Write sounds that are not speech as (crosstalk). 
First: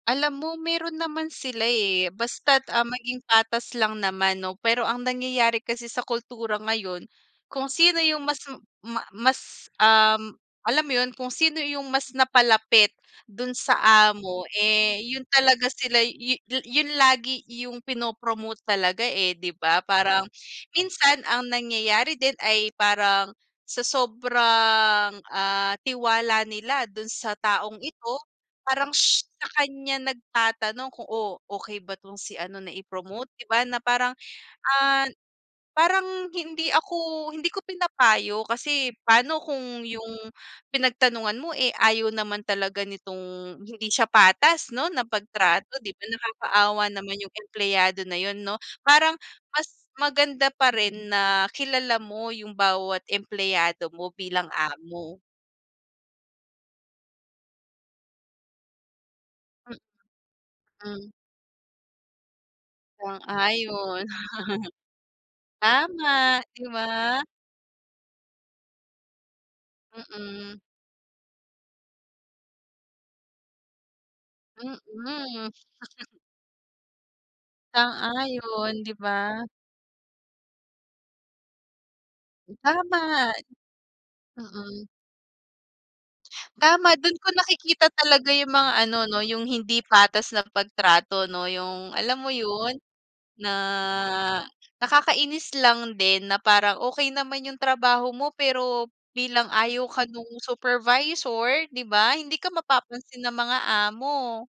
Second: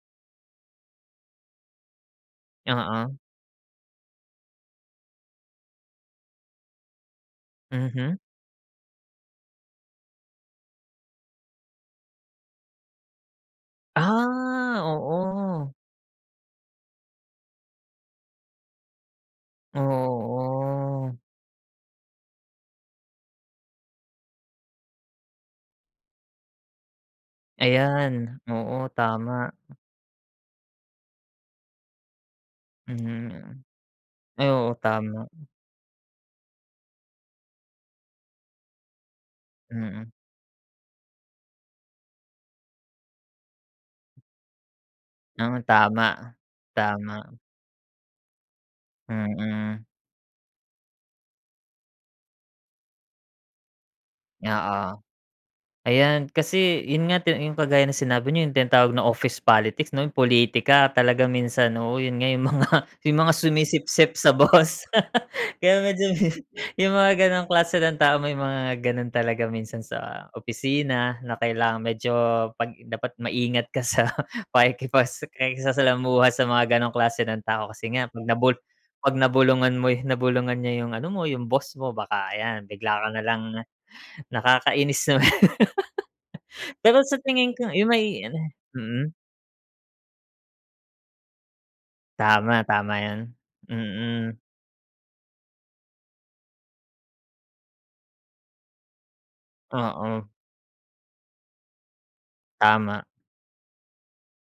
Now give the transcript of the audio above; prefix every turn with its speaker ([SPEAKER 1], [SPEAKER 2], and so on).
[SPEAKER 1] Alam mo meron naman sila, eh, basta't, ah,
[SPEAKER 2] Oo.
[SPEAKER 1] maging patas lang naman no. Pero ang nangyayari kasi sa kultura ngayon, kung sino
[SPEAKER 2] Mhm.
[SPEAKER 1] yung mas ma mas, um, alam mo yun kung sino yung mas napa-lapit dun sa amo,
[SPEAKER 2] Ah,
[SPEAKER 1] eh, yun talaga
[SPEAKER 2] oo.
[SPEAKER 1] sila yun yun lagi yung pinopromote talaga, eh, di ba? Parang,
[SPEAKER 2] Oo.
[SPEAKER 1] minsan ang nangyayari din ay parang sa sobrang, ah, tiwala nila dun sa taong ito,
[SPEAKER 2] Ayan, oo,
[SPEAKER 1] parang sh sa
[SPEAKER 2] tama.
[SPEAKER 1] kanya nag-tatanong kung oo okay ba tong si ano na promote di
[SPEAKER 2] Mhm,
[SPEAKER 1] ba? Na parang,
[SPEAKER 2] ay oo
[SPEAKER 1] ah,
[SPEAKER 2] tama.
[SPEAKER 1] parang hindi ako, hindi ko pinapayo kasi pano kung
[SPEAKER 2] Mm.
[SPEAKER 1] yung pinag-tanungan mo, eh, ayaw naman talaga nitong, hindi siya patas no na
[SPEAKER 2] Hmm,
[SPEAKER 1] pag-trato di ba
[SPEAKER 2] tama.
[SPEAKER 1] nakakaawa naman yung
[SPEAKER 2] Tama.
[SPEAKER 1] empleyado na yun no? Parang mas
[SPEAKER 2] Hmm.
[SPEAKER 1] maganda pa rin na kilala mo yung bawat empleyado mo bilang
[SPEAKER 2] Oo.
[SPEAKER 1] amo.
[SPEAKER 2] Ayan kasi, yun nga yung kagaya ng sinabi niyo yung tawag ng office
[SPEAKER 1] Mhm,
[SPEAKER 2] politics no politika
[SPEAKER 1] mm.
[SPEAKER 2] talaga minsan oo yun nga yung mga yung mga
[SPEAKER 1] Sang-ayon.
[SPEAKER 2] sumisipsip sa boss.
[SPEAKER 1] (chuckles)
[SPEAKER 2] Kaya medyo
[SPEAKER 1] Tama, di
[SPEAKER 2] yung mga
[SPEAKER 1] ba?
[SPEAKER 2] ganong klase ng tao may mga ganon talaga minsan sa
[SPEAKER 1] Mm.
[SPEAKER 2] opisina na kailangan medyo pag dapat maingat ka sa pakikipas
[SPEAKER 1] Mm. (chuckles)
[SPEAKER 2] pakikisalamuha sa mga ganong klase ng tao kasi nga pag na bulu
[SPEAKER 1] Sang-ayon di ba?
[SPEAKER 2] pag-na-bulungan mo na-bulungan niya yung ano mo yung boss mo baka
[SPEAKER 1] Hmm,
[SPEAKER 2] ay bigla ka
[SPEAKER 1] tama.
[SPEAKER 2] nalang,
[SPEAKER 1] Mm.
[SPEAKER 2] nakakainis naman.
[SPEAKER 1] Tama
[SPEAKER 2] Pero
[SPEAKER 1] dun
[SPEAKER 2] sa
[SPEAKER 1] ko
[SPEAKER 2] tingin ko
[SPEAKER 1] nakikita
[SPEAKER 2] yung may
[SPEAKER 1] talaga yung mga ano
[SPEAKER 2] mm.
[SPEAKER 1] no yung hindi patas na pag-trato no, yung alam mo
[SPEAKER 2] Tama,
[SPEAKER 1] yun?
[SPEAKER 2] tama yun,
[SPEAKER 1] Na
[SPEAKER 2] mm.
[SPEAKER 1] nakakainis lang din na parang okey naman yung trabaho mo pero, bilang ayaw ka
[SPEAKER 2] Oo.
[SPEAKER 1] nung supervisor di ba? Hindi ka
[SPEAKER 2] Tama.
[SPEAKER 1] mapapansin ng mga amo.